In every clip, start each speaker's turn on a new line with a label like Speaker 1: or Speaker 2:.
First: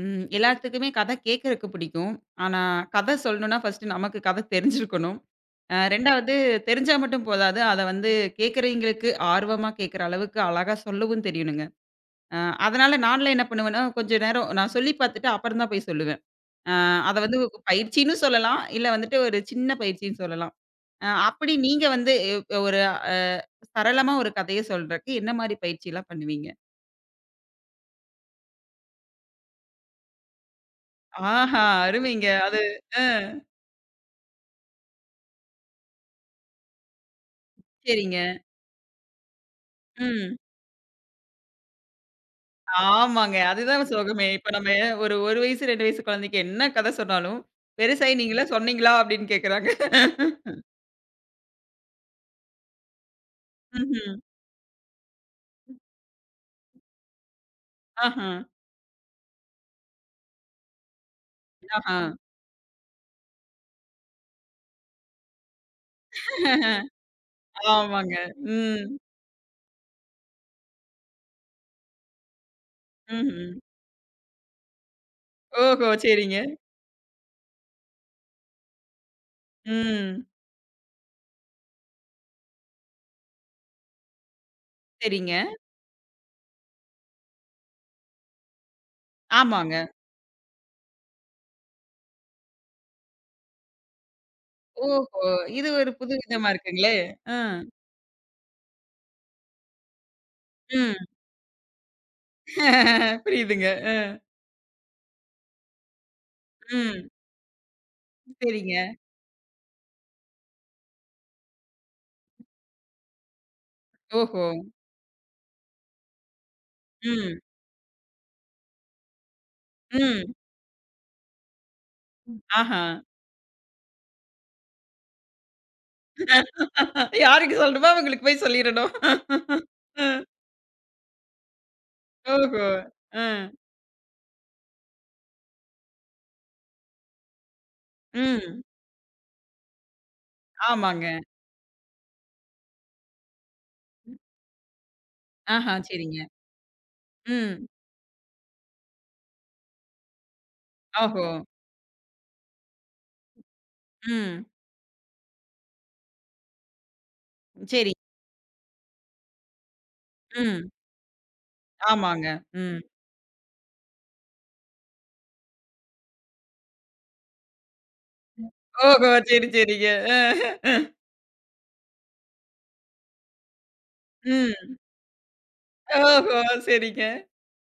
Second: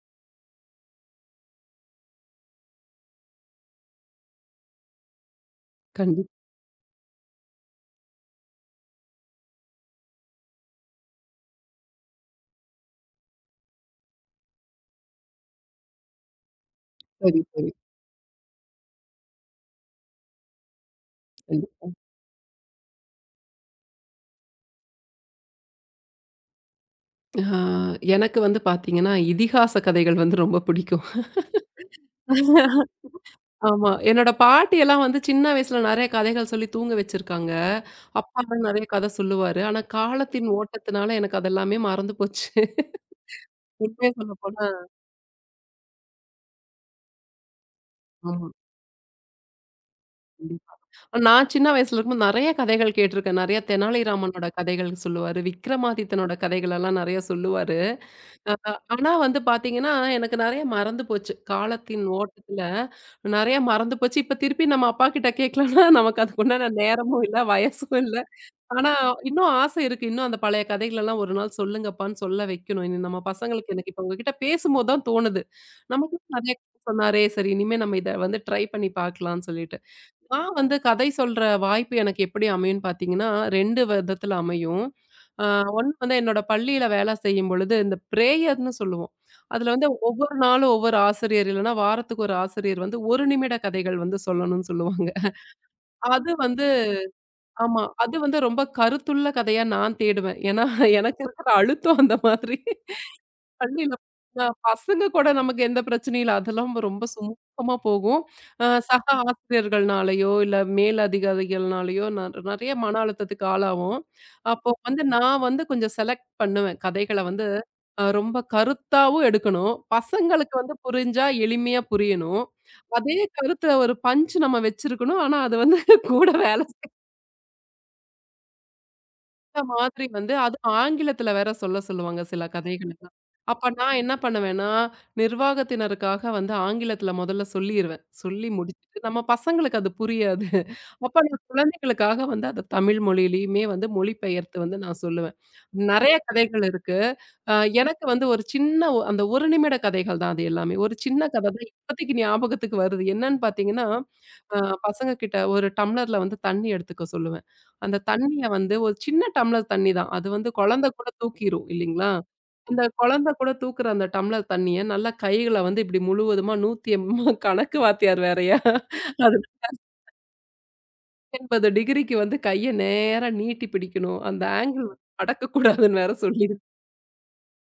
Speaker 1: ம். எல்லாத்துக்குமே கதை கேட்கறக்கு பிடிக்கும். ஆனா, கதை சொல்லணும்னா ஃபர்ஸ்ட்டு நமக்கு கதை தெரிஞ்சிருக்கணும்.
Speaker 2: கண்டிப்
Speaker 1: 2வது தெரிஞ்சா மட்டும் போதாது. அத வந்து கேட்கறவைங்களுக்கு ஆர்வமா கேட்கற அளவுக்கு அழகா சொல்லவும் தெரியணுங்க. அ அதனால நான்லாம் என்ன பண்ணுவேன்னா, கொஞ்ச நேரம் நான் சொல்லி பார்த்துட்டு அப்புறம் தான் போய் சொல்லுவேன். அ அத வந்து
Speaker 2: சரி,
Speaker 1: ஒரு
Speaker 2: சரி.
Speaker 1: பயிற்சின்னு சொல்லலாம். இல்ல வந்துட்டு ஒரு சின்ன பயிற்சின்னு சொல்லலாம். அப்படி நீங்க
Speaker 2: கண்டிப்பா.
Speaker 1: வந்து ஒரு அ சரளமா ஒரு கதைய சொல்றக்கு என்ன மாரி பயிற்சிலாம் பண்ணுவீங்க?
Speaker 2: ஆ எனக்கு வந்து பார்த்தீங்கன்னா, இதிகாச கதைகள் வந்து ரொம்ப பிடிக்கும்.
Speaker 1: ஆஹா! அருமைங்க. அது அ.
Speaker 2: ஆமா. என்னோட பாட்டியெல்லாம் வந்து சின்ன வயசுல நெறைய கதைகள் சொல்லி தூங்க வச்சிருக்காங்க.
Speaker 1: சரிங்க.
Speaker 2: அப்பாலாம் நெறைய கதை சொல்லுவாரு. ஆனா
Speaker 1: ம்.
Speaker 2: காலத்தின் ஓட்டத்தினால எனக்கு அதெல்லாமே மறந்து போச்சு.
Speaker 1: ஆமாங்க. அதுதான்
Speaker 2: உண்மைய
Speaker 1: சுகமே. இப்ப
Speaker 2: சொல்லப்போனா
Speaker 1: நம்ம ஒரு 1 வயசு, 2 வயசு குழந்தைக்கு என்ன கதை சொன்னாலும், பெருசாயி நீங்களா
Speaker 2: ஆமா.
Speaker 1: சொன்னீங்களா? அப்படின்னு கேட்கறாங்க.
Speaker 2: கண்டிப்பா. நான் சின்ன வயசுல இருக்கும்போது நெறைய கதைகள் கேட்டிருக்கேன். நெறைய
Speaker 1: ம்ஹ்ம்.
Speaker 2: தெனாலிராமனோட கதைகள் சொல்லுவாரு. விக்ரமாதித்தனோட கதைகள் எல்லாம் நெறைய சொல்லுவாரு.
Speaker 1: ஆஹா.
Speaker 2: அ அ ஆனா வந்து பாத்தீங்கன்னா, எனக்கு நெறைய மறந்து போச்சு.
Speaker 1: ஆஹா.
Speaker 2: காலத்தின் ஓட்டத்துல நெறைய மறந்து போச்சு. இப்ப திருப்பி நம்ம அப்பா கிட்ட கேட்கலன்னா, நமக்கு அதுக்குண்டான நேரமும் இல்ல, வயசும்
Speaker 1: ஆமாங்க.
Speaker 2: இல்ல.
Speaker 1: ம்.
Speaker 2: ஆனா இன்னும் ஆசை இருக்கு. இன்னும் அந்த பழைய கதைகளெல்லாம் ஒரு நாள் சொல்லுங்கப்பான்னு சொல்ல வைக்கணும். இனி நம்ம
Speaker 1: ம்ஹ்ம்.
Speaker 2: பசங்களுக்கு எனக்கு இப்ப உங்ககிட்ட பேசும்போது தான் தோணுது.
Speaker 1: ஓஹோ!
Speaker 2: நமக்கு
Speaker 1: சரிங்க.
Speaker 2: நெறைய சொன்னாரே! சரி இனிமே நம்ம இத வந்து ட்ரை பண்ணி பாக்கலாம்ன்னு சொல்லிட்டு.
Speaker 1: ம்.
Speaker 2: நான் வந்து கதை சொல்ற வாய்ப்பு எனக்கு எப்படி அமையும்ன்னு பார்த்தீங்கன்னா, 2 விதத்துல அமையும்.
Speaker 1: சரிங்க.
Speaker 2: ஆ ஒண்ணு வந்து என்னோட பள்ளியில வேலை செய்யும் பொழுது, இந்த பிரேயர்ன்னு சொல்லுவோம். அதுல
Speaker 1: ஆமாங்க.
Speaker 2: வந்து ஒவ்வொரு நாளும் ஒவ்வொரு ஆசிரியர் இல்லன்னா, வாரத்துக்கு ஒரு ஆசிரியர் வந்து 1 நிமிட கதைகள் வந்து சொல்லணும்னு சொல்லுவாங்க.
Speaker 1: ஓஹோ! இது ஒரு புது
Speaker 2: அது
Speaker 1: விதமா
Speaker 2: வந்து
Speaker 1: இருக்குங்களே! அ.
Speaker 2: ஆமா. அது வந்து ரொம்ப கருத்துள்ள கதையா நான் தேடுவேன். ஏன்னா,
Speaker 1: ம்.
Speaker 2: எனக்கு இருக்கிற அழுத்தம் அந்த மாதிரி.
Speaker 1: புரியுதுங்க.
Speaker 2: பள்ளியில
Speaker 1: அ.
Speaker 2: பசங்க கூட நமக்கு எந்த பிரச்சனையும் இல்ல. அதெல்லாம் ரொம்ப
Speaker 1: ம்.
Speaker 2: சுமூகமா போகும்.
Speaker 1: சரிங்க.
Speaker 2: சக ஆசிரியர்கள்னாலயோ, இல்ல மேல் அதிகாரிகள்னாலயோ நெறைய மன அழுத்தத்துக்கு ஆளாவோம்.
Speaker 1: ஓஹோ!
Speaker 2: அப்போ வந்து நான் வந்து கொஞ்சம் செலக்ட் பண்ணுவேன். கதைகள
Speaker 1: ம்.
Speaker 2: வந்து ரொம்ப கருத்தாவும் எடுக்கணும்.
Speaker 1: ம்.
Speaker 2: பசங்களுக்கு வந்து புரிஞ்சா எளிமையா புரியணும்.
Speaker 1: ஆஹா.
Speaker 2: அதே கருத்த ஒரு பஞ்ச் நம்ம வச்சிருக்கணும். ஆனா அது வந்து கூட வேல
Speaker 1: யாருக்கு சொல்லணுமோ அவங்களுக்கு போய் சொல்லிறணும்.
Speaker 2: அந்த
Speaker 1: அ.
Speaker 2: மாதிரி வந்து அதுவும் ஆங்கிலத்துல வேற சொல்ல சொல்லுவாங்க சில
Speaker 1: ஓஹோ!
Speaker 2: கதைகளெல்லாம்.
Speaker 1: அ.
Speaker 2: அப்ப நான் என்ன பண்ணுவேன்னா, நிர்வாகத்தினருக்காக வந்து ஆங்கிலத்துல முதல்ல சொல்லிருவேன். சொல்லி
Speaker 1: ம்.
Speaker 2: முடிச்சுட்டு நம்ம பசங்களுக்கு அது புரியாது.
Speaker 1: ஆமாங்க.
Speaker 2: அப்ப நான் குழந்தைகளுக்காக வந்து அத தமிழ் மொழியிலயுமே வந்து மொழிபெயர்த்து வந்து நான் சொல்லுவேன்.
Speaker 1: ஆஹா,
Speaker 2: நெறைய
Speaker 1: சரிங்க.
Speaker 2: கதைகள் இருக்கு. அ
Speaker 1: ம்.
Speaker 2: எனக்கு வந்து ஒரு சின்ன அந்த 1 நிமிட கதைகள் தான் அது எல்லாமே. ஒரு
Speaker 1: ஓஹோ!
Speaker 2: சின்ன கதை தான் இப்போதைக்கு ஞாபகத்துக்கு வருது. என்னன்னு பார்த்தீங்கன்னா,
Speaker 1: ம்.
Speaker 2: அ பசங்க கிட்ட ஒரு டம்ளர்ல வந்து தண்ணி எடுத்துக்க சொல்லுவேன்.
Speaker 1: சரி.
Speaker 2: அந்த தண்ணிய வந்து ஒரு சின்ன டம்ளர் தண்ணி தான். அது வந்து
Speaker 1: ம்.
Speaker 2: குழந்தை கூட தூக்கிரும் இல்லைங்களா?
Speaker 1: ஆமாங்க. ம்.
Speaker 2: அந்த குழந்தை கூட தூக்குற அந்த டம்ளர் தண்ணிய நல்லா கைகள வந்து இப்படி முழுவதுமா 180 கணக்கு வாத்தியார் வேறயா.
Speaker 1: ஓஹோ!
Speaker 2: அது
Speaker 1: சரி, சரிங்க. அ.
Speaker 2: 180 டிகிரிக்கு வந்து கைய நேரா நீட்டி பிடிக்கணும். அந்த
Speaker 1: ம்.
Speaker 2: ஆங்கிள் வந்து மடக்கக்கூடாதுன்னு வேற
Speaker 1: ஓஹோ!
Speaker 2: சொல்லிருக்கு.
Speaker 1: சரிங்க.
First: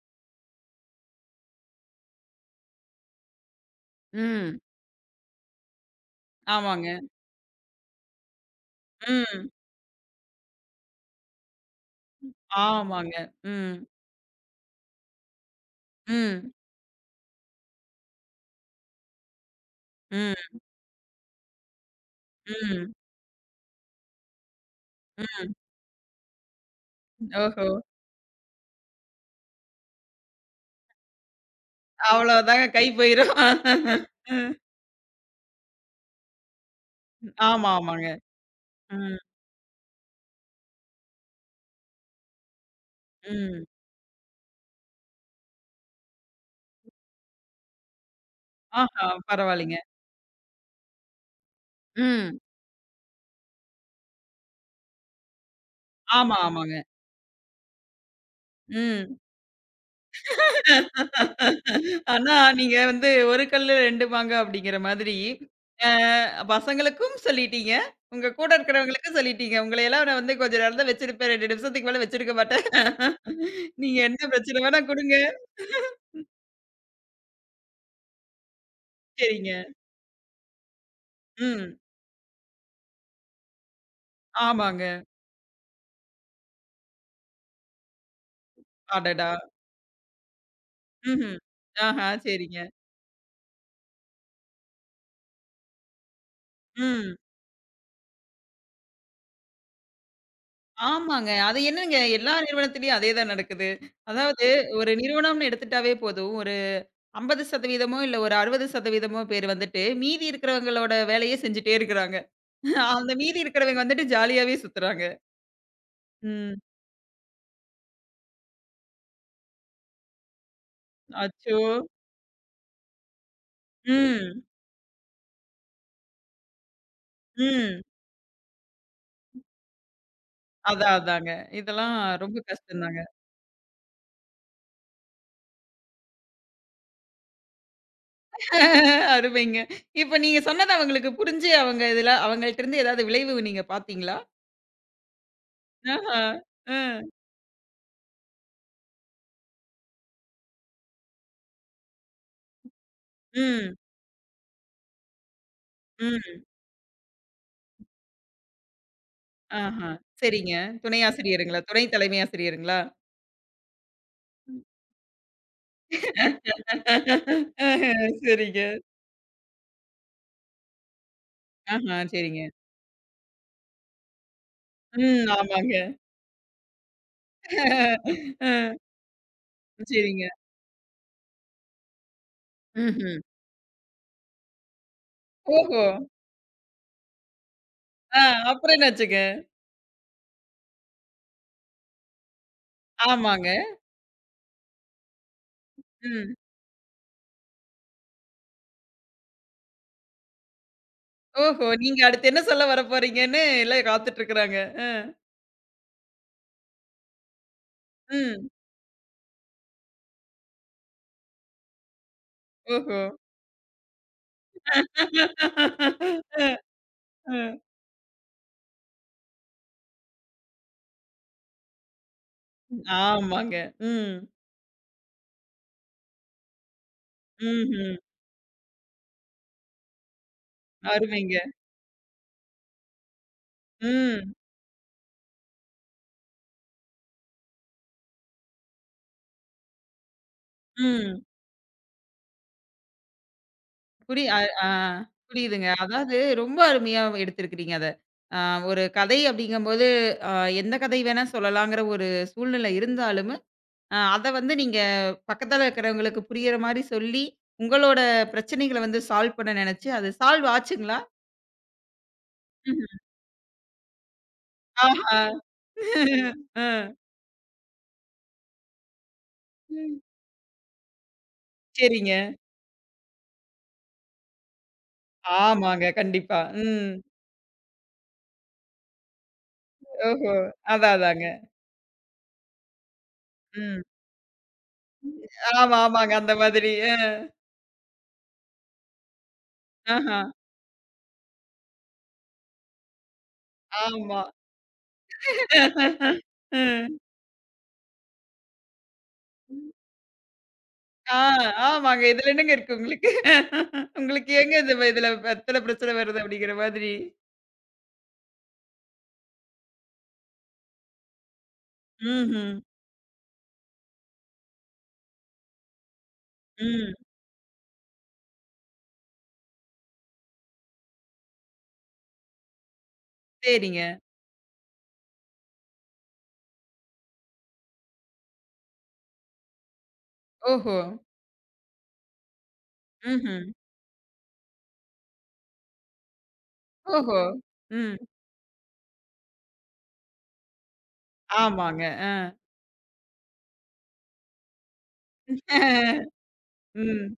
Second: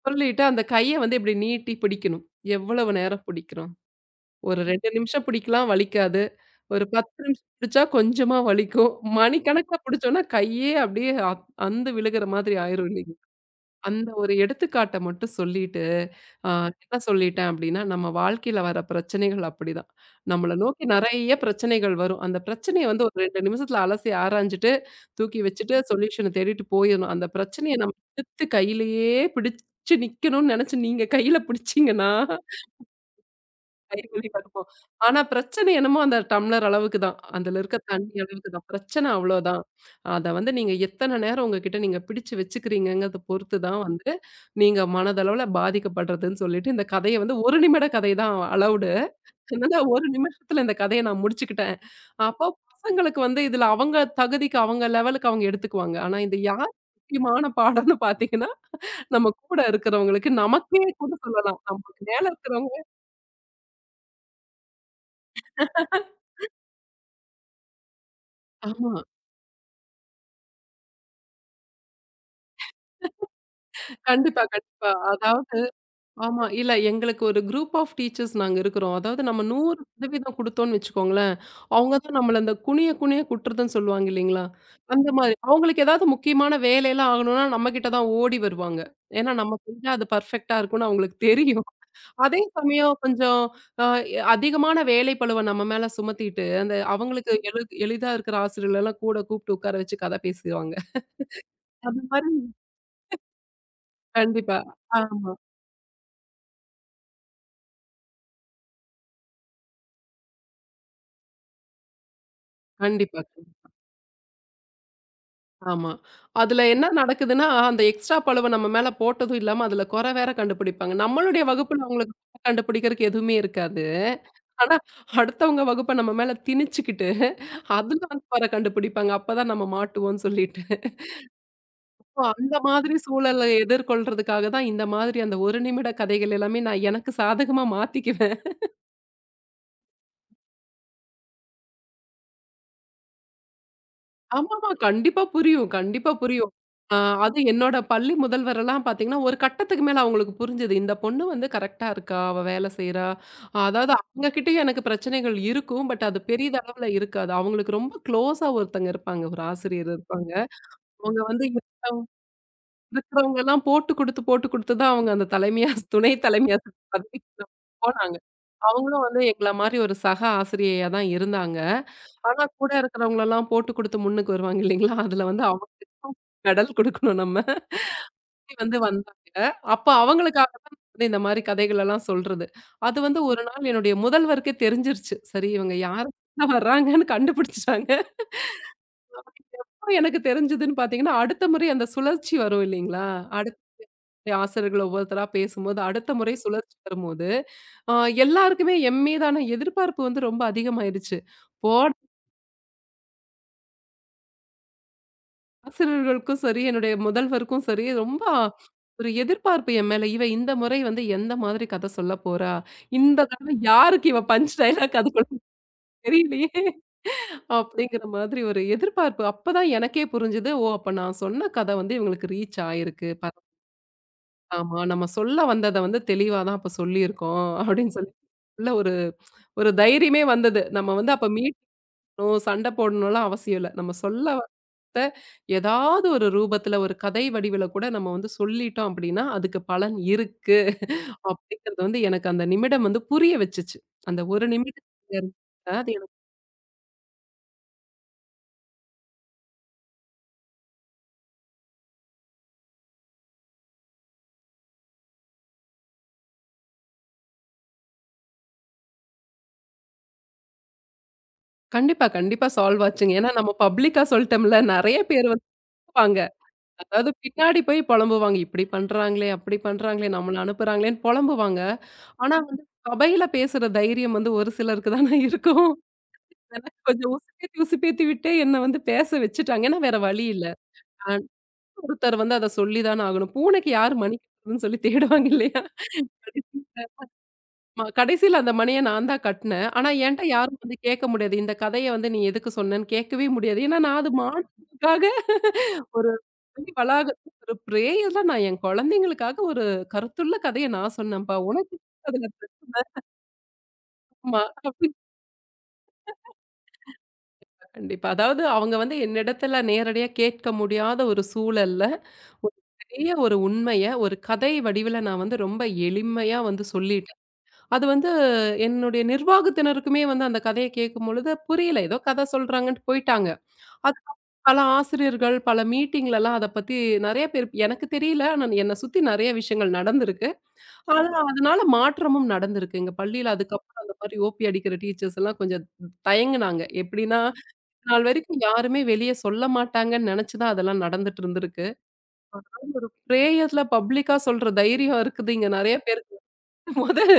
Speaker 2: சொல்லிட்டு அந்த கைய வந்து இப்படி நீட்டி பிடிக்கணும். எவ்வளவு நேரம் பிடிக்கிறோம்?
Speaker 1: ம்.
Speaker 2: ஒரு 2 நிமிஷம் பிடிக்கலாம் வலிக்காது. ஒரு
Speaker 1: ஆமாங்க.
Speaker 2: 10 நிமிஷம் பிடிச்சா கொஞ்சமா வலிக்கும்.
Speaker 1: ம்.
Speaker 2: மணிக்கணக்கா பிடிச்சோம்னா கையே அப்படியே அந்து விழுகிற மாதிரி ஆயிரும்
Speaker 1: ஆமாங்க.
Speaker 2: இல்லைங்களா?
Speaker 1: ம்.
Speaker 2: அந்த ஒரு எடுத்துக்காட்ட மட்டும் சொல்லிட்டு, அ
Speaker 1: ம்.
Speaker 2: என்ன சொல்லிட்டேன் அப்டின்னா, நம்ம வாழ்க்கையில வர பிரச்சனைகள் அப்படிதான். நம்மள
Speaker 1: ம்.
Speaker 2: நோக்கி நெறைய பிரச்சனைகள் வரும். அந்த பிரச்சனைய
Speaker 1: ம்.
Speaker 2: வந்து ஒரு 2 நிமிஷத்துல அலசி ஆராய்ஞ்சுட்டு, தூக்கி
Speaker 1: ம்.
Speaker 2: வச்சுட்டு சொல்யூஷன தேடிட்டு போயிரணும். அந்த
Speaker 1: ஓஹோ!
Speaker 2: பிரச்சனைய நம்ம இழுத்து கையிலேயே பிடிச்சு நிக்கணும்னு நெனச்சு நீங்க கையில பிடிச்சீங்கன்னா,
Speaker 1: அவ்வளோதாங்க கை போயிரும்.
Speaker 2: கைகளில
Speaker 1: ம்.
Speaker 2: இருக்கும். ஆனா பிரச்சனை என்னமோ அந்த டம்ளர் அளவுக்கு தான். அதுல
Speaker 1: ஆமா,
Speaker 2: இருக்க
Speaker 1: ஆமாங்க.
Speaker 2: தண்ணி அளவுக்கு தான். பிரச்சனை
Speaker 1: ம்.
Speaker 2: அவ்வளோதான். அத வந்து நீங்க எத்தன நேரம் உங்ககிட்ட நீங்க பிடிச்சு வச்சுக்கிறீங்கங்கிறத பொறுத்து
Speaker 1: ம்.
Speaker 2: தான் வந்து, நீங்க மனதளவுல பாதிக்கப்படுறதுன்னு சொல்லிட்டு இந்த கதைய வந்து 1 நிமிட கதை தான் அலவுடு.
Speaker 1: ஆஹா! பரவாயில்லைங்க.
Speaker 2: அதனால 1 நிமிஷத்துல இந்த கதைய நான் முடிச்சுக்கிட்டேன்.
Speaker 1: ம்.
Speaker 2: அப்போ பசங்களுக்கு வந்து இதுல அவங்க தகுதிக்கு, அவங்க லெவலுக்கு அவங்க எடுத்துக்குவாங்க. ஆனா
Speaker 1: ஆமா,
Speaker 2: இது யாருக்கு
Speaker 1: ஆமாங்க.
Speaker 2: முக்கியமான பாடம்னு பார்த்தீங்கன்னா,
Speaker 1: ம்.
Speaker 2: நம்ம கூட இருக்கிறவங்களுக்கு நமக்கே கூட சொல்லலாம். நமக்கு மேல
Speaker 1: ஆனா,
Speaker 2: இருக்கிறவங்க
Speaker 1: நீங்க வந்து ஒரு கல்லுல 2 மாங்கா அப்படிங்கிற மாதிரி, அ பசங்களுக்கும் சொல்லிட்டீங்க. உங்க கூட
Speaker 2: ஆமா.
Speaker 1: இருக்கிறவங்களுக்கும் சொல்லிட்டீங்க. உங்களையெல்லாம் நான் வந்து கொஞ்ச நேரம் தான் வச்சிருப்பேன். 2 நிமிஷத்துக்கு மேல வச்சிருக்க மாட்டேன். நீங்க என்ன
Speaker 2: கண்டிப்பா,
Speaker 1: பிரச்சனை வேணா
Speaker 2: கண்டிப்பா.
Speaker 1: குடுங்க.
Speaker 2: அதாவது ஆமா. இல்ல எங்களுக்கு ஒரு குரூப் ஆஃப் டீச்சர்ஸ் நாங்க இருக்கிறோம். அதாவது நம்ம
Speaker 1: சரிங்க.
Speaker 2: 100% குடுத்தோம்னு வச்சுக்கோங்களேன்,
Speaker 1: ம்.
Speaker 2: அவங்க தான் நம்மள அந்த குனிய குனிய குட்டுறதுன்னு சொல்லுவாங்க இல்லீங்களா?
Speaker 1: ஆமாங்க.
Speaker 2: அந்த மாரி. அவங்களுக்கு ஏதாவது முக்கியமான வேலைலாம் ஆகணும்னா, நம்ம கிட்ட தான் ஓடி வருவாங்க.
Speaker 1: அடடா!
Speaker 2: ஏன்னா நம்ம செஞ்சா அது பெர்ஃபெக்ட்டா இருக்கும்னு அவங்களுக்கு
Speaker 1: ம்ஹ்ம்.
Speaker 2: தெரியும்.
Speaker 1: ஆஹா,
Speaker 2: அதே
Speaker 1: சரிங்க.
Speaker 2: சமயம் கொஞ்சம் அ அதிகமான வேலைப்பளுவ நம்ம மேல சுமத்திட்டு, அந்த
Speaker 1: ம்.
Speaker 2: அவங்களுக்கு எளிதா இருக்கிற ஆசிரியர்களலாம் கூட கூப்பிட்டு உட்கார வச்சு கதை பேசுவாங்க.
Speaker 1: ஆமாங்க. அது என்னங்க
Speaker 2: அது மாரி
Speaker 1: எல்லா நிறுவனத்திலயும் அதே தான் நடக்குது. அதாவது
Speaker 2: கண்டிப்பா.
Speaker 1: ஒரு
Speaker 2: ஆமா.
Speaker 1: நிறுவனம்னு எடுத்துட்டாவே போதும். 50% இல்ல ஒரு 60% பேர் வந்துட்டு, மீதி இருக்கிறவங்களோட வேலைய செஞ்சுட்டே இருக்கிறாங்க. அந்த
Speaker 2: கண்டிப்பா.
Speaker 1: மீதி இருக்கிறவங்க வந்துட்டு ஜாலியாவே சுத்துறாங்க.
Speaker 2: ஆமா.
Speaker 1: ம்.
Speaker 2: அதுல என்ன நடக்குதுன்னா, அந்த எக்ஸ்ட்ரா பளுவ நம்ம மேல போட்டதும் இல்லாம, அதுல குறை வேற கண்டுபிடிப்பாங்க. நம்மளுடைய
Speaker 1: அச்சோ!
Speaker 2: வகுப்புல அவங்களுக்கு குறை கண்டுபிடிக்கிறதுக்கு எதுவுமே இருக்காது.
Speaker 1: ம்.
Speaker 2: ஆனா, அடுத்தவங்க வகுப்ப நம்ம மேல திணிச்சுக்கிட்டு,
Speaker 1: ம்.
Speaker 2: அதுல வந்து குறை கண்டுபிடிப்பாங்க. அப்பதான் நம்ம மாட்டுவோம்ன்னு சொல்லிட்டு.
Speaker 1: அதான், அதாங்க. இதெல்லாம்
Speaker 2: ஸோ
Speaker 1: ரொம்ப
Speaker 2: அந்த மாதிரி
Speaker 1: கஷ்டம்தாங்க.
Speaker 2: சூழல எதிர்கொள்றதுக்காக தான், இந்த மாதிரி அந்த 1 நிமிட கதைகள் எல்லாமே நான் எனக்கு சாதகமா மாத்திக்குவேன்.
Speaker 1: அருமைங்க. இப்ப நீங்க சொன்னது அவங்களுக்கு புரிஞ்சு அவங்க இதுல அவங்கள்ட்டருந்து ஏதாவது விளைவு நீங்க பார்த்தீங்களா?
Speaker 2: ஆமாமா. கண்டிப்பா புரியும், கண்டிப்பா
Speaker 1: ஆஹா.
Speaker 2: புரியும்.
Speaker 1: அ.
Speaker 2: ஆ அது என்னோட பள்ளி முதல்வரெல்லாம் பார்த்தீங்கன்னா, ஒரு கட்டத்துக்கு மேல அவங்களுக்கு புரிஞ்சது. இந்த பொண்ணு வந்து கரெக்ட்டா இருக்கா, அவ வேல செய்றா.
Speaker 1: ம்.
Speaker 2: அதாவது அவங்க கிட்டயும் எனக்கு பிரச்சனைகள் இருக்கும். பட் அது
Speaker 1: ம்.
Speaker 2: பெரிதளவுல இருக்காது. அவங்களுக்கு ரொம்ப க்ளோஸா ஒருத்தங்க இருப்பாங்க. ஒரு
Speaker 1: ஆஹா.
Speaker 2: ஆசிரியர் இருப்பாங்க.
Speaker 1: சரிங்க. துணை
Speaker 2: அவங்க வந்து
Speaker 1: ஆசிரியருங்களா? துணை தலைமை ஆசிரியருங்களா?
Speaker 2: இருக்கிறவங்க எல்லாம் போட்டு குடுத்து, போட்டு குடுத்து தான் அவங்க அந்த தலைமையா துணை தலைமையா பதவிக்கு
Speaker 1: ஆஹ.
Speaker 2: போனாங்க.
Speaker 1: சரிங்க.
Speaker 2: அவங்களும் வந்து எங்கள மாரி ஒரு சக ஆசிரியையா தான் இருந்தாங்க.
Speaker 1: ஆஹா. சரிங்க.
Speaker 2: ஆனா கூட இருக்கிறவங்களலாம் போட்டு குடுத்து முன்னுக்கு வருவாங்க இல்லைங்களா? அதுல
Speaker 1: ம்.
Speaker 2: வந்து
Speaker 1: ஆமாங்க.
Speaker 2: அவங்களுக்கும் மெடல் குடுக்கணும் நம்ம.
Speaker 1: அ
Speaker 2: வந்து வந்தாங்க. அப்ப
Speaker 1: சரிங்க.
Speaker 2: அவங்களுக்காக தான் வந்து இந்த மாரி கதைகளெல்லாம் சொல்றது. அது
Speaker 1: ம்ஹ்ம்.
Speaker 2: வந்து ஒரு நாள் என்னுடைய முதல்வருக்கே தெரிஞ்சிருச்சு. சரி இவங்க
Speaker 1: ஓஹோ!
Speaker 2: யாரு வர்றாங்கன்னு கண்டுபிடிச்சுட்டாங்க.
Speaker 1: ஆ அப்புறம் என்னாச்சுங்க?
Speaker 2: எப்ப எனக்கு தெரிஞ்சதுன்னு பார்த்தீங்கன்னா, அடுத்த முறை அந்த சுழற்சி வரும் இல்லைங்களா?
Speaker 1: ஆமாங்க.
Speaker 2: அடுத்த முறை ஆசிரியர்கள் ஒவ்வொருத்தரா பேசும்போது, அடுத்த முறை
Speaker 1: ம்.
Speaker 2: சுழற்சி வரும்போது, அ எல்லாருக்குமே என் மீதான எதிர்பார்ப்பு வந்து ரொம்ப அதிகமாயிருச்சு.
Speaker 1: ஓஹோ!
Speaker 2: போன
Speaker 1: நீங்க அடுத்து என்ன சொல்ல வரப்போறீங்கன்னு எல்லாம் காத்துட்டு இருக்கிறாங்க. அ,
Speaker 2: ஆசிரியர்களுக்கும் சரி, என்னுடைய முதல்வருக்கும் சரி, ரொம்ப
Speaker 1: ம்.
Speaker 2: ஒரு எதிர்பார்ப்பு என் மேல. இவ இந்த முறை வந்து எந்த மாதிரி கதை சொல்ல போறா?
Speaker 1: ஓஹோ!
Speaker 2: இந்த தடவ யாருக்கு இவ பஞ்ச் டயலாக் அது கூட
Speaker 1: அ,
Speaker 2: தெரியலையே!
Speaker 1: அ.
Speaker 2: அப்படிங்கிற மாதிரி ஒரு எதிர்பார்ப்பு. அப்பதான் எனக்கே புரிஞ்சது. ஓ! அப்ப நான் சொன்ன கதை வந்து இவங்களுக்கு ரீச் ஆயிருக்கு.
Speaker 1: ஆமாங்க. ம்.
Speaker 2: ஆமா. நம்ம சொல்ல வந்தத வந்து தெளிவா தான் அப்ப சொல்லியிருக்கோம்.
Speaker 1: ம்ஹ்ம்.
Speaker 2: அப்படின்னு சொல்லி உள்ள ஒரு ஒரு தைரியமே வந்தது. நம்ம வந்து அப்ப
Speaker 1: அருமைங்க.
Speaker 2: சண்டை போடணும்லாம் அவசியம் இல்ல. நம்ம சொல்ல
Speaker 1: ம்,
Speaker 2: ஏதாவது ஒரு ரூபத்துல, ஒரு கதை வடிவில கூட நம்ம வந்து சொல்லிட்டோம் அப்படின்னா, அதுக்கு பலன் இருக்கு.
Speaker 1: ம்.
Speaker 2: அப்படிங்கிறது வந்து எனக்கு அந்த நிமிடம் வந்து புரிய வச்சுச்சு. அந்த
Speaker 1: புரி அ
Speaker 2: ஒரு
Speaker 1: ஆ
Speaker 2: நிமிடத்துல இருந்து
Speaker 1: புரியுதுங்க.
Speaker 2: அது எனக்கு
Speaker 1: அதாவது ரொம்ப அருமையா எடுத்திருக்கிறீங்க அத. அ ஒரு கதை அப்படிங்கும்போது, அ எந்த கதை வேணா சொல்லலாங்கிற ஒரு சூழ்நிலை இருந்தாலுமு அத வந்து நீங்க பக்கத்துல இருக்கிறவங்களுக்கு புரியிற மாரி சொல்லி, உங்களோட பிரச்சனைகள வந்து சால்வ் பண்ண நெனச்சு, அது சால்வ் ஆச்சுங்களா?
Speaker 2: கண்டிப்பா, கண்டிப்பா சால்வ்
Speaker 1: ம்ஹ்ம்.
Speaker 2: ஆச்சுங்க. ஏன்னா நம்ம பப்ளிக்கா சொல்லிட்டோம்ல, நெறைய
Speaker 1: ஆஹா!
Speaker 2: பேர் வந்து இருப்பாங்க.
Speaker 1: அ.
Speaker 2: அதாவது பின்னாடி போய் பொலம்புவாங்க. இப்படி பண்றாங்களே, அப்படி
Speaker 1: ம்.
Speaker 2: பண்றாங்களே, நம்மள அனுப்புறாங்களேன்னு பொலம்புவாங்க.
Speaker 1: சரிங்க.
Speaker 2: ஆனா வந்து சபையில பேசுற தைரியம் வந்து ஒரு சிலருக்கு தானே இருக்கும்.
Speaker 1: ஆமாங்க. கண்டிப்பா.
Speaker 2: எனக்கு
Speaker 1: ம்.
Speaker 2: கொஞ்சம் உசுப்பேத்தி, உசுப்பேத்தி விட்டே என்ன வந்து பேச வச்சுட்டாங்க. ஏன்னா வேற வழி
Speaker 1: ஓஹோ!
Speaker 2: இல்ல.
Speaker 1: அதான் அதாங்க.
Speaker 2: ஒருத்தர் வந்து அத சொல்லி தான ஆகணும். பூனைக்கு
Speaker 1: ம்.
Speaker 2: யார் மணி கட்டுறதுன்னு சொல்லி தேடுவாங்க இல்லையா?
Speaker 1: ஆமா, ஆமாங்க. அந்த மாதிரி.
Speaker 2: கடைசில
Speaker 1: அ.
Speaker 2: கடைசில அந்த மணிய நான் தான் கட்டுனேன். ஆனா
Speaker 1: ஆஹா.
Speaker 2: என்ட்ட யாரும் வந்து கேட்க முடியாது. இந்த கதைய வந்து நீ எதுக்கு சொன்னேன்னு கேட்கவே முடியாது. ஏன்னா நான் அது
Speaker 1: ஆமா.
Speaker 2: மாட்டுக்காக ஒரு பள்ளி
Speaker 1: ம்.
Speaker 2: வளாகத்துல ஒரு பிரேயர்ல நான் என் குழந்தைங்களுக்காக ஒரு கருத்துள்ள கதைய நான்
Speaker 1: ஆ
Speaker 2: சொன்னேன்ப்பா. உனக்கு
Speaker 1: ஆமாங்க.
Speaker 2: அதுல
Speaker 1: இதுல என்னங்க இருக்கு
Speaker 2: பிரச்சனை
Speaker 1: உங்களுக்கு? உங்களுக்கு
Speaker 2: இருக்குமா?
Speaker 1: ஏங்க இது
Speaker 2: அப்படின்னு
Speaker 1: இதுல எத்தன பிரச்சனை வருது அப்படிங்கிற மாதிரி.
Speaker 2: கண்டிப்பா. அதாவது அவங்க வந்து என்னிடத்துல நேரடியா கேட்க முடியாத ஒரு சூழல்ல
Speaker 1: ம்ஹ்ம்.
Speaker 2: பெரிய ஒரு உண்மைய ஒரு கதை வடிவில நான் வந்து ரொம்ப எளிமையா வந்து
Speaker 1: ம்.
Speaker 2: சொல்லிட்டேன். அது வந்து என்னுடைய நிர்வாகத்தினருக்குமே வந்து அந்த கதைய கேட்கும்பொழுது புரியல. ஏதோ கதை சொல்றாங்கன்ட்டு போயிட்டாங்க.
Speaker 1: சரிங்க.
Speaker 2: அதுக்கப்புறம் பல ஆசிரியர்கள், பல மீட்டிங்லலாம் அத பத்தி நெறைய பேர் எனக்கு தெரியல. ஆனா என்ன சுத்தி நெறைய விஷயங்கள் நடந்திருக்கு.
Speaker 1: ஓஹோ!
Speaker 2: ஆனா அதனால மாற்றமும் நடந்திருக்கு. எங்க பள்ளியில
Speaker 1: ம்ஹ்ம்.
Speaker 2: அதுக்கப்புறம் அந்த மாரி ஓபி அடிக்கிற டீச்சர்ஸ் எல்லாம் கொஞ்சம் தயங்குனாங்க.
Speaker 1: ஓஹோ!
Speaker 2: எப்படின்னா,
Speaker 1: ம்.
Speaker 2: நாள் வரைக்கும் யாருமே வெளிய சொல்ல மாட்டாங்கன்னு நெனச்சு தான் அதெல்லாம் நடந்துட்டு இருந்திருக்கு.
Speaker 1: ஆமாங்க.
Speaker 2: ஒரு பிரேயர்ல பப்ளிக்கா சொல்ற தைரியம் இருக்குது இங்க நெறைய பேருக்கு இருக்கும்போது,
Speaker 1: ம்.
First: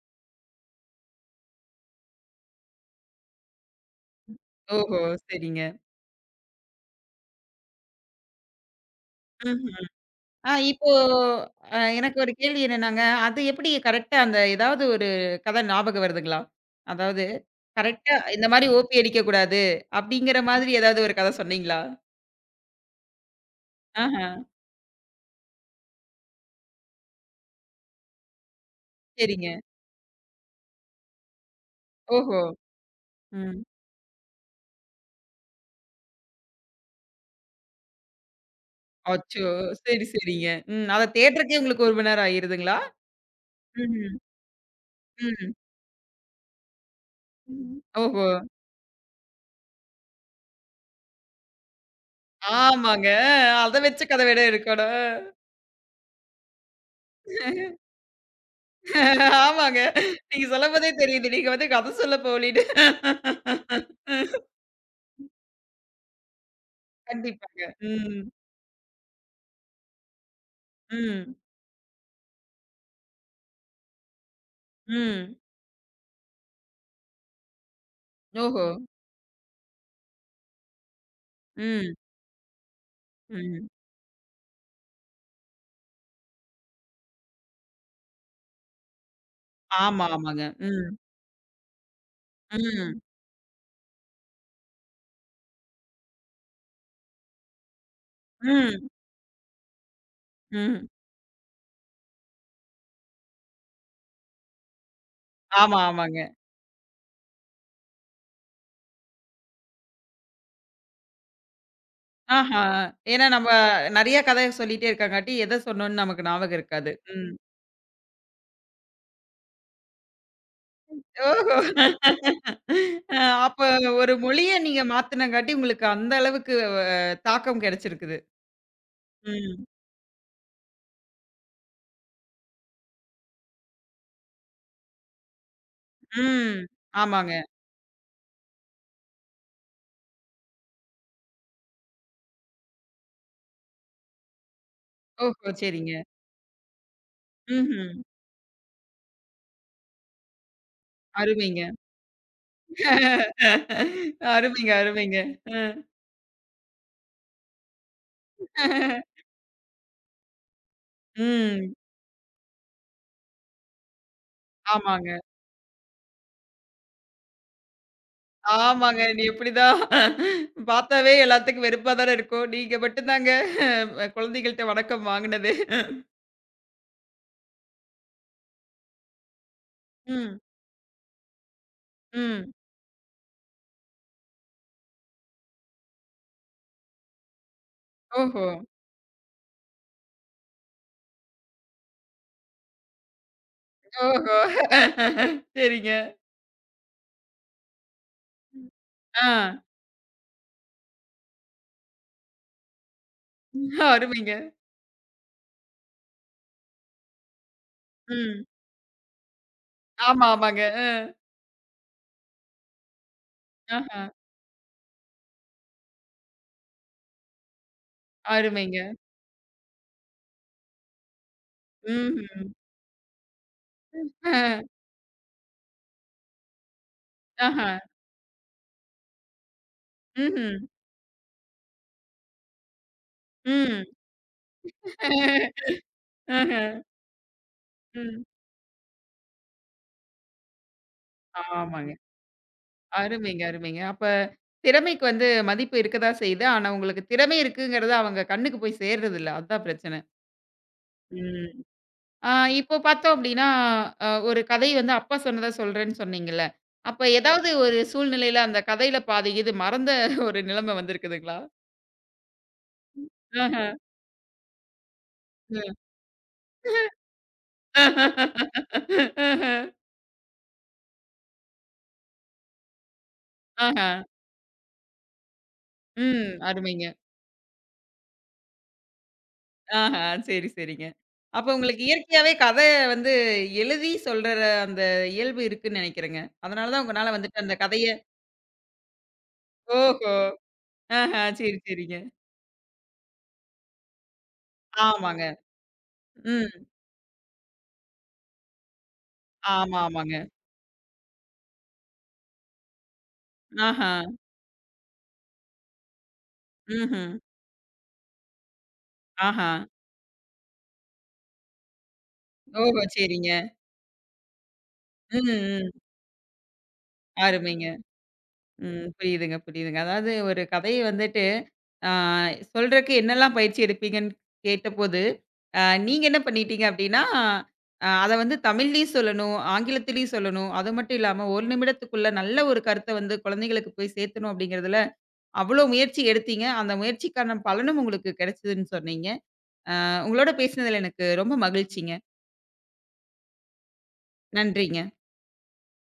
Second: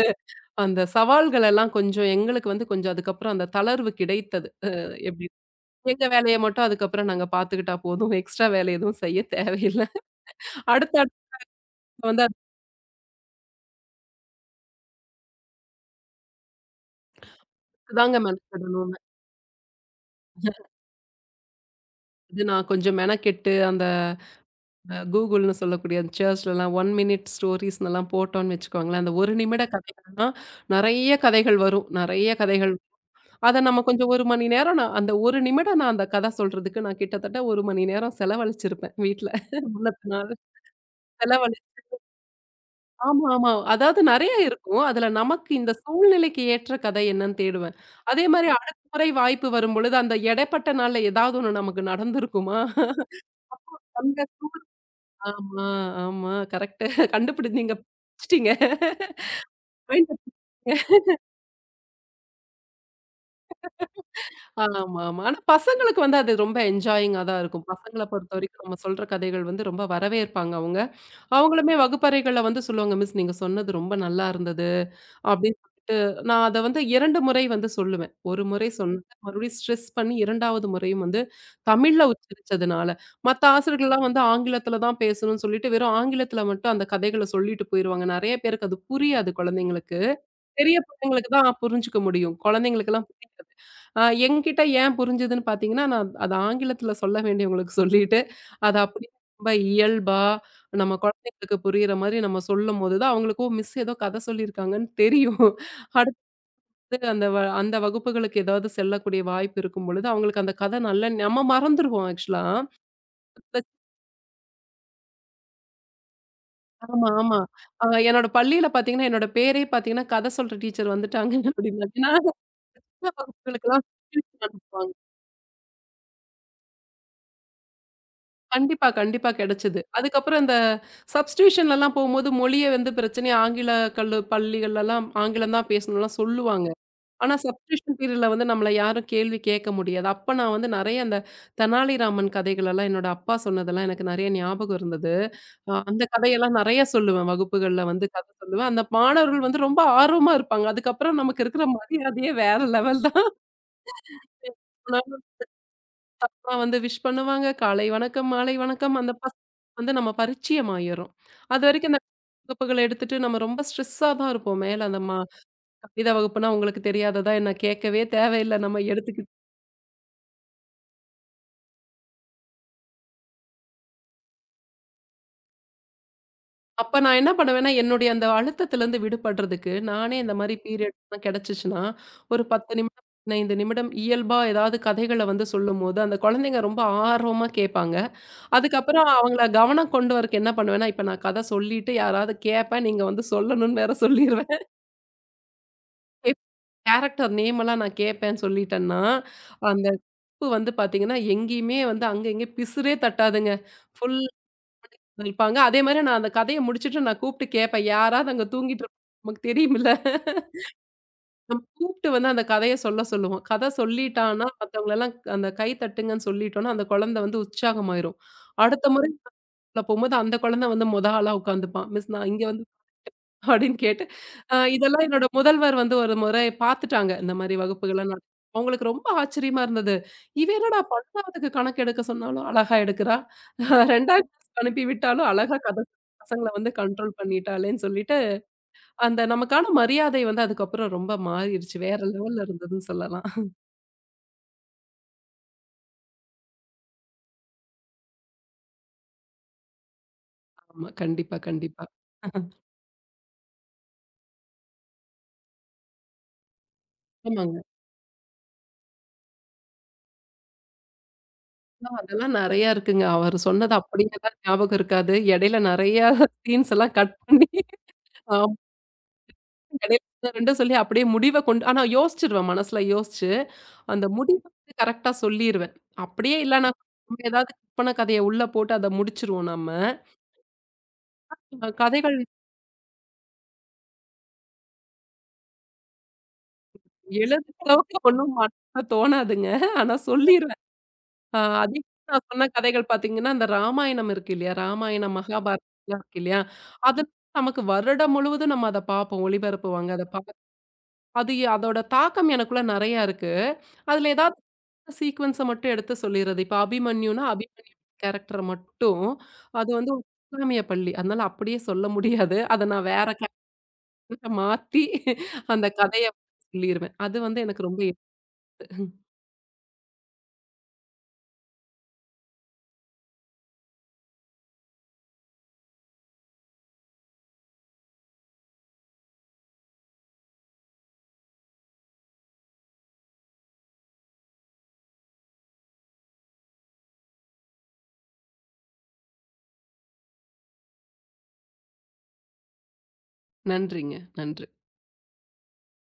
Speaker 2: அந்த சவால்கள் எல்லாம் கொஞ்சம் எங்களுக்கு வந்து கொஞ்சம் அதுக்கப்புறம் அந்த தளர்வு கிடைத்தது. அ
Speaker 1: ஓஹோ!
Speaker 2: எப்டி
Speaker 1: சரிங்க.
Speaker 2: எங்க வேலைய மட்டும் அதுக்கப்புறம் நாங்க பார்த்துக்கிட்டா போதும். எக்ஸ்ட்ரா வேலை எதுவும் செய்ய தேவையில்ல.
Speaker 1: ம்ஹ்ம். இப்போ
Speaker 2: அடுத்த அடுத்து
Speaker 1: எனக்கு
Speaker 2: வந்து
Speaker 1: ஒரு கேள்வி என்னன்னாங்க, அது எப்படி கரெக்ட்டா அந்த ஏதாவது ஒரு கதை ஞாபகம் வருதுங்களா? அதாவது
Speaker 2: அதுக்கு
Speaker 1: கரெக்ட்டா
Speaker 2: தாங்க
Speaker 1: இந்த மாரி
Speaker 2: மெனக்கெடணும்னு.
Speaker 1: ஓபி அடிக்கக்கூடாது, அப்படிங்கிற மாதிரி ஏதாவது ஒரு கதை சொன்னீங்களா?
Speaker 2: இது நான் கொஞ்சம் மெனக்கெட்டு அந்த
Speaker 1: ஆஹா.
Speaker 2: கூகுள்னு சொல்லக்கூடிய அந்த சேர்ச்லலாம் 1 மினிட் ஸ்டோரீஸ்னுலாம் போட்டோம்னு வச்சுக்கோங்களேன். அந்த 1
Speaker 1: சரிங்க.
Speaker 2: நிமிட கதைகள்லாம் நெறைய கதைகள் வரும். நெறைய
Speaker 1: ஓஹோ!
Speaker 2: கதைகள்
Speaker 1: ம்.
Speaker 2: அத நம்ம கொஞ்சம் 1 மணி நேரம் நான் அந்த 1 நிமிடம் நான் அந்த கதை சொல்றதுக்கு நான் கிட்டத்தட்ட 1 மணி நேரம் செலவழிச்சிருப்பேன் வீட்ல.
Speaker 1: அச்சோ! சரி,
Speaker 2: முன்னத்த நாள்
Speaker 1: சரிங்க. ம். அத
Speaker 2: செலவழி
Speaker 1: தேடுறக்கே உங்களுக்கு 1 மணி நேரம் ஆயிருதுங்களா?
Speaker 2: ஆமா, ஆமா. அதாவது
Speaker 1: ம்ஹ்ம்.
Speaker 2: நெறைய இருக்கும். அதுல நமக்கு இந்த சூழ்நிலைக்கு ஏற்ற கதை என்னன்னு தேடுவேன்.
Speaker 1: ம்.
Speaker 2: அதே
Speaker 1: ஓஹோ!
Speaker 2: மாரி அடுத்த முறை வாய்ப்பு வரும்பொழுது, அந்த இடைப்பட்ட நாள்ல ஏதாவது ஒண்ணு நமக்கு நடந்திருக்குமா?
Speaker 1: ஆமாங்க. அத வச்சு
Speaker 2: அங்க
Speaker 1: கதை வேற இருக்கணும்.
Speaker 2: ஆமா, ஆமா. கரெக்ட்டு. நீங்க பிடிச்சிட்டீங்க.
Speaker 1: ஆமாங்க.
Speaker 2: Mind up.
Speaker 1: நீங்க சொல்லும்போதே தெரியுது. நீங்க வந்து கத சொல்ல போலின்னு.
Speaker 2: ஆமா, ஆமா. ஆனா பசங்களுக்கு வந்து அது ரொம்ப என்ஜாயிங்கா தான்
Speaker 1: கண்டிப்பாங்க.
Speaker 2: இருக்கும். பசங்கள
Speaker 1: ம்.
Speaker 2: பொறுத்தவரைக்கும் நம்ம சொல்ற கதைகள் வந்து ரொம்ப வரவேற்பாங்க அவங்க.
Speaker 1: ம்.
Speaker 2: அவங்களுமே வகுப்பறைகள்ல வந்து சொல்லுவாங்க, "மிஸ் நீங்க சொன்னது ரொம்ப நல்லா இருந்தது."
Speaker 1: ம்.
Speaker 2: அப்படின்னு சொல்லிட்டு நான் அத வந்து 2 முறை வந்து சொல்லுவேன். 1 முறை
Speaker 1: ஓஹோ!
Speaker 2: சொன்னது மறுபடியும் ஸ்ட்ரெஸ் பண்ணி 2வது முறையும் வந்து
Speaker 1: ம்.
Speaker 2: தமிழ்ல உச்சரிச்சதுனால. மத்த
Speaker 1: ம்.
Speaker 2: ஆசிரியர்கள்லாம் வந்து ஆங்கிலத்தில தான் பேசணும்னு சொல்லிட்டு, வெறும் ஆங்கிலத்தில மட்டும் அந்த கதைகள சொல்லிட்டு போயிருவாங்க. நெறைய பேருக்கு அது புரியாது குழந்தைங்களுக்கு.
Speaker 1: ஆமா, ஆமாங்க.
Speaker 2: பெரிய
Speaker 1: ம்.
Speaker 2: பசங்களுக்கு தான் புரிஞ்சுக்க முடியும்.
Speaker 1: ம்.
Speaker 2: குழந்தைங்களுக்கெல்லாம் புரியாது. என்கிட்ட ஏன் புரிஞ்சுதுன்னு பார்த்தீங்கன்னா, நான் அது ஆங்கிலத்தில சொல்ல வேண்டியவங்களுக்கு சொல்லிட்டு, அது
Speaker 1: ம்.
Speaker 2: அப்படியே ரொம்ப இயல்பா
Speaker 1: ம்.
Speaker 2: நம்ம குழந்தைங்களுக்கு புரியிற மாரி நம்ம சொல்லும்போது தான் அவங்களுக்கு, ஓ! மிஸ் ஏதோ கதை சொல்லியிருக்காங்கன்னு தெரியும்.
Speaker 1: ஆமா, ஆமாங்க.
Speaker 2: அடுத்தது அந்த வகுப்புகளுக்கு ஏதாவது செல்லக்கூடிய வாய்ப்பு இருக்கும் பொழுது, அவங்களுக்கு அந்த கதை நல்லா நம்ம மறந்துருவோம் ஆக்சுவலா.
Speaker 1: ஆஹா! ஏன்னா நம்ம நெறைய கதை சொல்லிட்டே இருக்காங்காட்டி, எத சொன்னோம்னு நமக்கு ஞாபகம் இருக்காது.
Speaker 2: ஆமா,
Speaker 1: ம்.
Speaker 2: ஆமா. என்னோட பள்ளியில பார்த்தீங்கன்னா, என்னோட பேரே பார்த்தீங்கன்னா, கதை சொல்ற டீச்சர் வந்துட்டாங்க
Speaker 1: ஓஹோ!
Speaker 2: அப்படின்னாங்க. நான்
Speaker 1: அ அப்ப
Speaker 2: வகுப்புகளுக்கெல்லாம்
Speaker 1: ஒரு மொழிய நீங்க மாத்துனங்காட்டி, உங்களுக்கு அந்த அளவுக்கு தாக்கம் கிடைச்சிருக்குது.
Speaker 2: கண்டிப்பா, கண்டிப்பா
Speaker 1: ம்.
Speaker 2: கிடைச்சது. அதுக்கப்புறம் இந்த சப்ஸ்டிடியூஷன்லலாம் போம்போது மொழிய வந்து பிரச்சனையா ஆங்கில கல்லு பள்ளிகள்லலாம் ஆங்கிலம் தான் பேசணும்லாம்
Speaker 1: ம்.
Speaker 2: சொல்லுவாங்க. ஆனா
Speaker 1: ஆமாங்க.
Speaker 2: சப்ஸ்டிடியூஷன் பீரியட்ல வந்து நம்மள யாரும் கேள்வி கேட்க முடியாது. அப்ப நான் வந்து நெறைய அந்த தெனாலிராமன் கதைகளெல்லாம் என்னோட அப்பா சொன்னதெல்லாம் எனக்கு நெறைய ஞாபகம் இருந்தது.
Speaker 1: ஓஹோ! சரிங்க.
Speaker 2: அந்த கதையெல்லாம் நெறைய சொல்லுவேன். வகுப்புகள்ல
Speaker 1: ம்ஹ்ம்.
Speaker 2: வந்து கதை சொல்லுவேன். அந்த மாணவர்கள் வந்து ரொம்ப ஆர்வமா இருப்பாங்க. அதுக்கப்புறம் நமக்கு
Speaker 1: அருமைங்க.
Speaker 2: இருக்கிற மரியாதையே வேற லெவல்
Speaker 1: அருமைங்க, அருமைங்க.
Speaker 2: தான்.
Speaker 1: அ.
Speaker 2: அப்பா வந்து விஷ் பண்ணுவாங்க. காலை வணக்கம், மாலை வணக்கம். அந்த பசங்க வந்து நம்ம பரிச்சயம் ஆயிர்றோம்.
Speaker 1: ம்.
Speaker 2: அதுவரைக்கும் இந்த வகுப்புகள எடுத்துட்டு நம்ம ரொம்ப ஸ்ட்ரெஸ்ஸா தான் இருப்போம். மேல அந்த
Speaker 1: ஆமாங்க,
Speaker 2: கணித வகுப்புனா உங்களுக்கு தெரியாததா என்ன கேட்கவே தேவையில்ல. நம்ம
Speaker 1: ஆமாங்க. நீ
Speaker 2: எடுத்துக்கிட்டு
Speaker 1: எப்படிதான் பார்த்தாவே எல்லாத்துக்கும் வெறுப்பா தானே இருக்கும். நீங்க மட்டும் தாங்க குழந்தைகள்ட்ட வணக்கம் வாங்குனது.
Speaker 2: அப்ப நான் என்ன பண்ணுவேன்னா, என்னுடைய அந்த அழுத்தத்திலருந்து விடுபடுறதுக்கு, நானே இந்த
Speaker 1: ம்,
Speaker 2: மாரி பீரியட்லாம் கிடைச்சுச்சுன்னா, ஒரு
Speaker 1: ம்.
Speaker 2: 10 நிமிடம், 15 நிமிடம் இயல்பா ஏதாவது கதைகள வந்து சொல்லும்போது, அந்த குழந்தைங்க ரொம்ப ஆர்வமா கேட்பாங்க.
Speaker 1: ஓஹோ!
Speaker 2: அதுக்கப்புறம் அவங்கள கவனம் கொண்டு வரக்கு என்ன பண்ணுவேன்னா, இப்ப நான் கதை சொல்லிட்டு யாராவது கேட்பேன், நீங்க வந்து சொல்லணும்னு வேற
Speaker 1: ஓஹோ!
Speaker 2: சொல்லிருவேன்.
Speaker 1: சரிங்க.
Speaker 2: கேப் கேரக்டர் நேமெல்லாம் நான் கேட்பேன் சொல்லிட்டேன்னா,
Speaker 1: ஆ
Speaker 2: அந்த உப்பு வந்து பார்த்தீங்கன்னா, எங்கேயுமே வந்து அங்க இங்க பிசிறே தட்டாதுங்க. ஃபுல்
Speaker 1: அருமைங்க.
Speaker 2: இருப்பாங்க. அதேமாரி நான் அந்த கதைய முடிச்சுட்டு நான் கூப்ட்டு கேட்பேன். யாராவது
Speaker 1: ம்.
Speaker 2: அங்க தூங்கிட்டு இருப்பாங்க. நமக்கு தெரியும்ல.
Speaker 1: ஆமா, ஆமாங்க. அ.
Speaker 2: நம்ம கூப்ட்டு வந்து அந்த கதைய சொல்ல சொல்லுவோம். கதை
Speaker 1: ஆஹா.
Speaker 2: சொல்லிட்டான்னா, மத்தவங்களலாம் அந்த கை தட்டுங்கன்னு சொல்லிட்டோம்னா, அந்த குழந்தை வந்து உற்சாகமாயிரும். அடுத்த
Speaker 1: அருமைங்க.
Speaker 2: முறை உள்ள போம்போது அந்த குழந்தை வந்து மொத ஆளா உட்காந்துப்பான். மிஸ் நான் இங்க
Speaker 1: ம்ஹ்ம்.
Speaker 2: வந்து அப்படின்னு கேட்டு,
Speaker 1: அ.
Speaker 2: இதெல்லாம் என்னோட முதல்வர் வந்து ஒரு முறை பார்த்துட்டாங்க. இந்த மாரி
Speaker 1: ஆஹா.
Speaker 2: வகுப்புகள்லாம் நான் அவங்களுக்கு ரொம்ப ஆச்சரியமா இருந்தது. இவ
Speaker 1: ம்ஹ்ம்.
Speaker 2: என்னடா 12வதுக்கு கணக்கு எடுக்க சொன்னாலும் அழகா எடுக்கிறா.
Speaker 1: ம்.
Speaker 2: 2ஆம் கிளாஸ்க்கு அனுப்பி விட்டாலும் அழகா கதை சொல்லி பசங்கள
Speaker 1: ஆஹ.
Speaker 2: வந்து கண்ட்ரோல் பண்ணிட்டாளேன்னு சொல்லிட்டு,
Speaker 1: ம்.
Speaker 2: அந்த நமக்கான மரியாதை வந்து அதுக்கப்புறம் ரொம்ப மாறிடுச்சு.
Speaker 1: ஆமாங்க.
Speaker 2: வேற லெவல்ல இருந்ததுன்னு சொல்லலாம்.
Speaker 1: அருமைங்க, அருமைங்க. அப்ப திறமைக்கு வந்து மதிப்பு இருக்கதா செய்யுது. ஆனா, உங்களுக்கு திறமை இருக்குங்கிறது அவங்க கண்ணுக்கு போய் சேர்றதில்ல. அதான் பிரச்சனை.
Speaker 2: ஆமா. கண்டிப்பா,
Speaker 1: ம்.
Speaker 2: கண்டிப்பா.
Speaker 1: ஆ இப்போ பார்த்தோம் அப்டின்னா, ஒரு கதை வந்து அப்பா சொன்னத சொல்றேன்னு சொன்னீங்கல்ல. அப்ப ஏதாவது
Speaker 2: ஆமாங்க.
Speaker 1: ஒரு சூழ்நிலையில அந்த கதையில பாதி இது மறந்த ஒரு நிலைமை வந்திருக்குதுங்களா?
Speaker 2: அதெல்லாம் நெறையா இருக்குங்க. அவரு சொன்னது
Speaker 1: ஆஹ.
Speaker 2: அப்படியேதான் ஞாபகம் இருக்காது. இடையில
Speaker 1: ம்.
Speaker 2: நெறையா சீன்ஸ் எல்லாம் கட் பண்ணி 2 சொல்லி அப்படியே முடிவ கொண்டு ஆனா யோசிச்சுருவேன் மனசுல யோசிச்சு,
Speaker 1: ஆஹ.
Speaker 2: அந்த முடிவு வந்து கரெக்ட்டா சொல்லிருவேன்.
Speaker 1: ம்.
Speaker 2: அப்படியே இல்லனா
Speaker 1: அருமைங்க.
Speaker 2: நம்ம ஏதாவது கற்பன கதைய உள்ள போட்டு அத முடிச்சுருவோம் நம்ம.
Speaker 1: ஆஹா, சரி, சரிங்க. அப்ப உங்களுக்கு
Speaker 2: கதைகள்
Speaker 1: இயற்கையாவே கதை வந்து எழுதி சொல்ற அந்த இயல்பு இருக்குன்னு நெனைக்கிறேங்க. அதனால தான் உங்கனால வந்துட்டு
Speaker 2: எழுதுற
Speaker 1: அந்த கதைய
Speaker 2: அளவுக்கு ஒண்ணும் மனசுல தோணாதுங்க. ஆனா
Speaker 1: ஓஹோ!
Speaker 2: சொல்லிருவேன்.
Speaker 1: ஆஹா, சரி,
Speaker 2: அதிகமா
Speaker 1: சரிங்க.
Speaker 2: நான் சொன்ன கதைகள் பார்த்தீங்கன்னா, இந்த ராமாயணம் இருக்கு இல்லையா? ராமாயணம்,
Speaker 1: ஆமாங்க.
Speaker 2: மகாபாரதம்லாம் இருக்கு இல்லையா?
Speaker 1: ம்.
Speaker 2: அது நமக்கு வருடம் முழுவதும் நம்ம அத பார்ப்போம்.
Speaker 1: ஆமா,
Speaker 2: ஒளிபரப்புவாங்க. அத
Speaker 1: ஆமாங்க.
Speaker 2: பார்த்து அது அதோட தாக்கம் எனக்குள்ள நெறையா இருக்கு.
Speaker 1: ஆஹா.
Speaker 2: அதுல ஏதாவது சீக்வென்ஸ மட்டும் எடுத்து சொல்லிறது. இப்ப
Speaker 1: ம்ஹ்ம்.
Speaker 2: அபிமன்யுனா, அபிமன்யு கேரக்டர மட்டும்
Speaker 1: ஆஹா.
Speaker 2: அது வந்து ஒரு இஸ்லாமிய பள்ளி. அதனால அப்படியே சொல்ல முடியாது. அத
Speaker 1: ஓஹோ!
Speaker 2: நான் வேற
Speaker 1: சரிங்க.
Speaker 2: கேரக்டரா மாத்தி
Speaker 1: ம்,
Speaker 2: அந்த
Speaker 1: ம்.
Speaker 2: கதைய சொல்லிருவேன். அது வந்து எனக்கு
Speaker 1: அருமைங்க.
Speaker 2: ரொம்ப
Speaker 1: ம். புரியுதுங்க, புரியுதுங்க. அதாவது ஒரு கதைய வந்துட்டு, ஆ சொல்றக்கு என்னெல்லாம் பயிற்சி எடுப்பீங்கன்னு கேட்டபோது, அ நீங்க என்ன பண்ணிட்டீங்க அப்டின்னா, அத வந்து தமிழ்லயும் சொல்லணும், ஆங்கிலத்திலயும் சொல்லணும். அது மட்டும் இல்லாம 1 நிமிடத்துக்குள்ள நல்ல ஒரு கருத்த வந்து குழந்தைகளுக்கு போய் சேர்த்தணும் அப்டிங்கிறதுல, அவ்ளோ முயற்சி எடுத்தீங்க. அந்த முயற்சிக்கான பலனும் உங்களுக்கு கிடைச்சதுன்னு சொன்னீங்க. உங்களோட பேசினதுல எனக்கு ரொம்ப மகிழ்ச்சிங்க.
Speaker 2: நன்றிங்க. நன்றி.
Speaker 1: நன்றிங்க.